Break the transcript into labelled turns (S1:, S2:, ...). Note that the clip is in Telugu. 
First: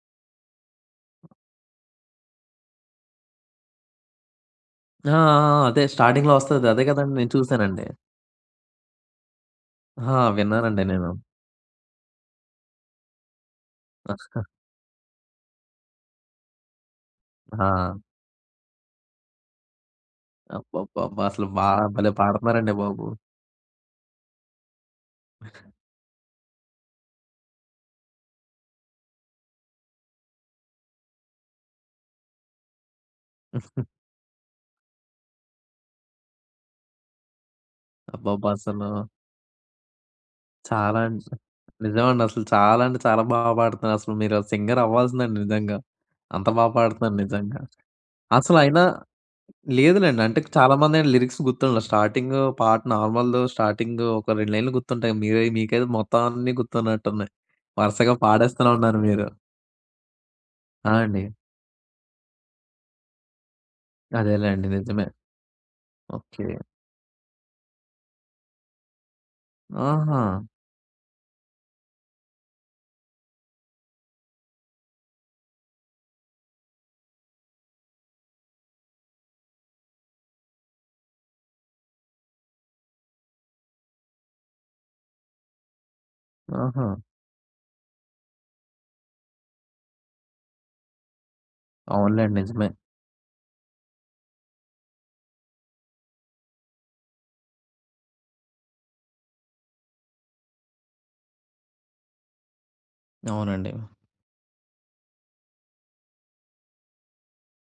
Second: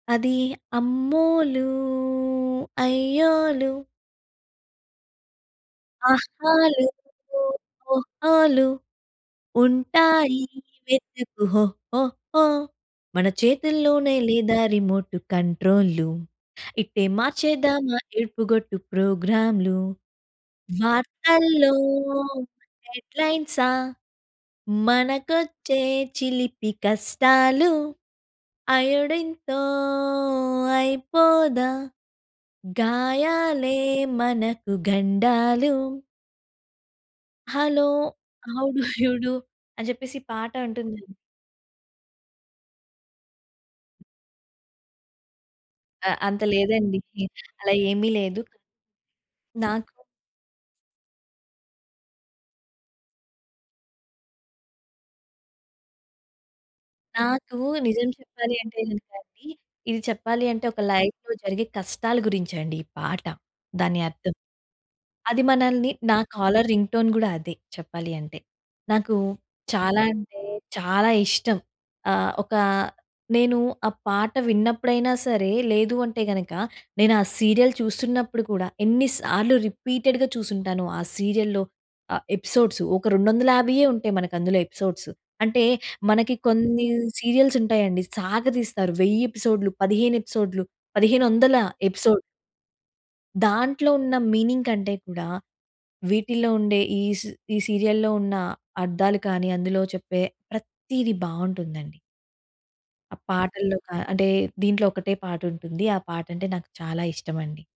S1: అది అమ్మోలూ అయ్యోలు.
S2: ఆ! ఆ! అదే స్టార్టింగ్‌లో వస్తది
S1: ఆహాలు
S2: అదే కదండీ నేను చూసానండి.
S1: ఓహోలు
S2: హా!
S1: ఉంటాయి
S2: విన్నానండి నేను.
S1: వెతుకు హోహోహో. మన చేతుల్లోనే లేదా రిమోటు కంట్రో‌లూ. ఇట్టే మార్చేద్దామా
S2: హా!
S1: ఏడుపుగొట్టు ప్రోగ్రామ్‌లు.
S2: అబ్బబ్బబ్బా! అసలు బా
S1: వార్తల్లో
S2: భలే పాడుతున్నారండి బాబు.
S1: హెడ్‌లైన్సా మనకొచ్చే చిలిపి కష్టాలు. అయోడీన్‌తో అయిపోదా గాయాలే మనకు గండాలు. హలో!
S2: అబ్బబ్బా!
S1: హౌ డూ యూ
S2: అసలు
S1: డూ! అని చెప్పేసి ఈ పాట అంటుంది.
S2: చాలా నిజం. నిజమండి అసలు చాలా అంటే చాలా బాగా పాడుతున్నారసలు. మీరు సింగరవ్వాల్సిందండి నిజంగా.
S1: ఆ! అంత
S2: అంత బాగా
S1: లేదండి.
S2: పాడుతున్నారు నిజంగా.
S1: అలా ఏమీ లేదు.
S2: అసలయినా
S1: నాకు
S2: లేదులెండి. అంటే చాలామందేంటి లిరిక్స్ గుర్తుండవు. స్టార్టింగో పాట నార్మల్‌దో స్టార్టింగో ఒక 2 లైన్లు గుర్తుంటాయి. మీరై మీకైతే మొత్తం అన్నీ గుర్తున్నట్టున్నాయి.
S1: నాకు నిజం
S2: వరుసగా
S1: చెప్పాలి
S2: పాడేస్తూనే
S1: అంటే
S2: ఉన్నారు
S1: గనుక
S2: మీరు.
S1: అండి, ఇది చెప్పాలి అంటే ఒక
S2: ఆ! అండి.
S1: లైఫ్‌లో జరిగే కష్టాల గురించి అండి ఈ పాట, దాని అర్థం.
S2: అదేలెండి నిజమే.
S1: అది మనల్ని నా
S2: ఓకే.
S1: కాలర్ రింగ్ టోన్ కూడా అదే చెప్పాలి అంటే. నాకు చాలా
S2: ఆహా!
S1: అంటే చాలా ఇష్టం. ఆహ్, ఒక నేను ఆ పాట విన్నప్పుడైనా సరే, లేదు అంటే గనుక నేనా సీరియల్ చూస్తున్నప్పుడు కూడా ఎన్ని సార్లు రిపీటెడ్‌గా చూసుంటానో ఆ సీరియల్‌లో ఆహ్, ఎపిసోడ్సు. ఒక 250 ఉంటాయి మనకి అందులో ఎపిసోడ్సు. అంటే మనకి కొన్ని
S2: ఆహా!
S1: సీరియల్స్ ఉంటాయండి సాగ తీస్తారు, 1000 ఎపిసోడ్‌లు, 15 ఎపిసోడ్‌లు, 1500 ఎపిసోడ్.
S2: అవునులెండి నిజమే.
S1: దాంట్లో ఉన్న మీనింగ్ కంటే కూడా వీటిల్లో ఉండే ఈస్ ఈ సీరియల్‌లో ఉన్న అర్థాలు కానీ అందులో చెప్పే ప్రతీది బావుంటుందండి. ఆ పాటల్లో
S2: అవునండి.
S1: కా అంటే దీంట్లో ఒకటే పాటుంటుంది. ఆ పాట అంటే నాకు చాలా ఇష్టమండి.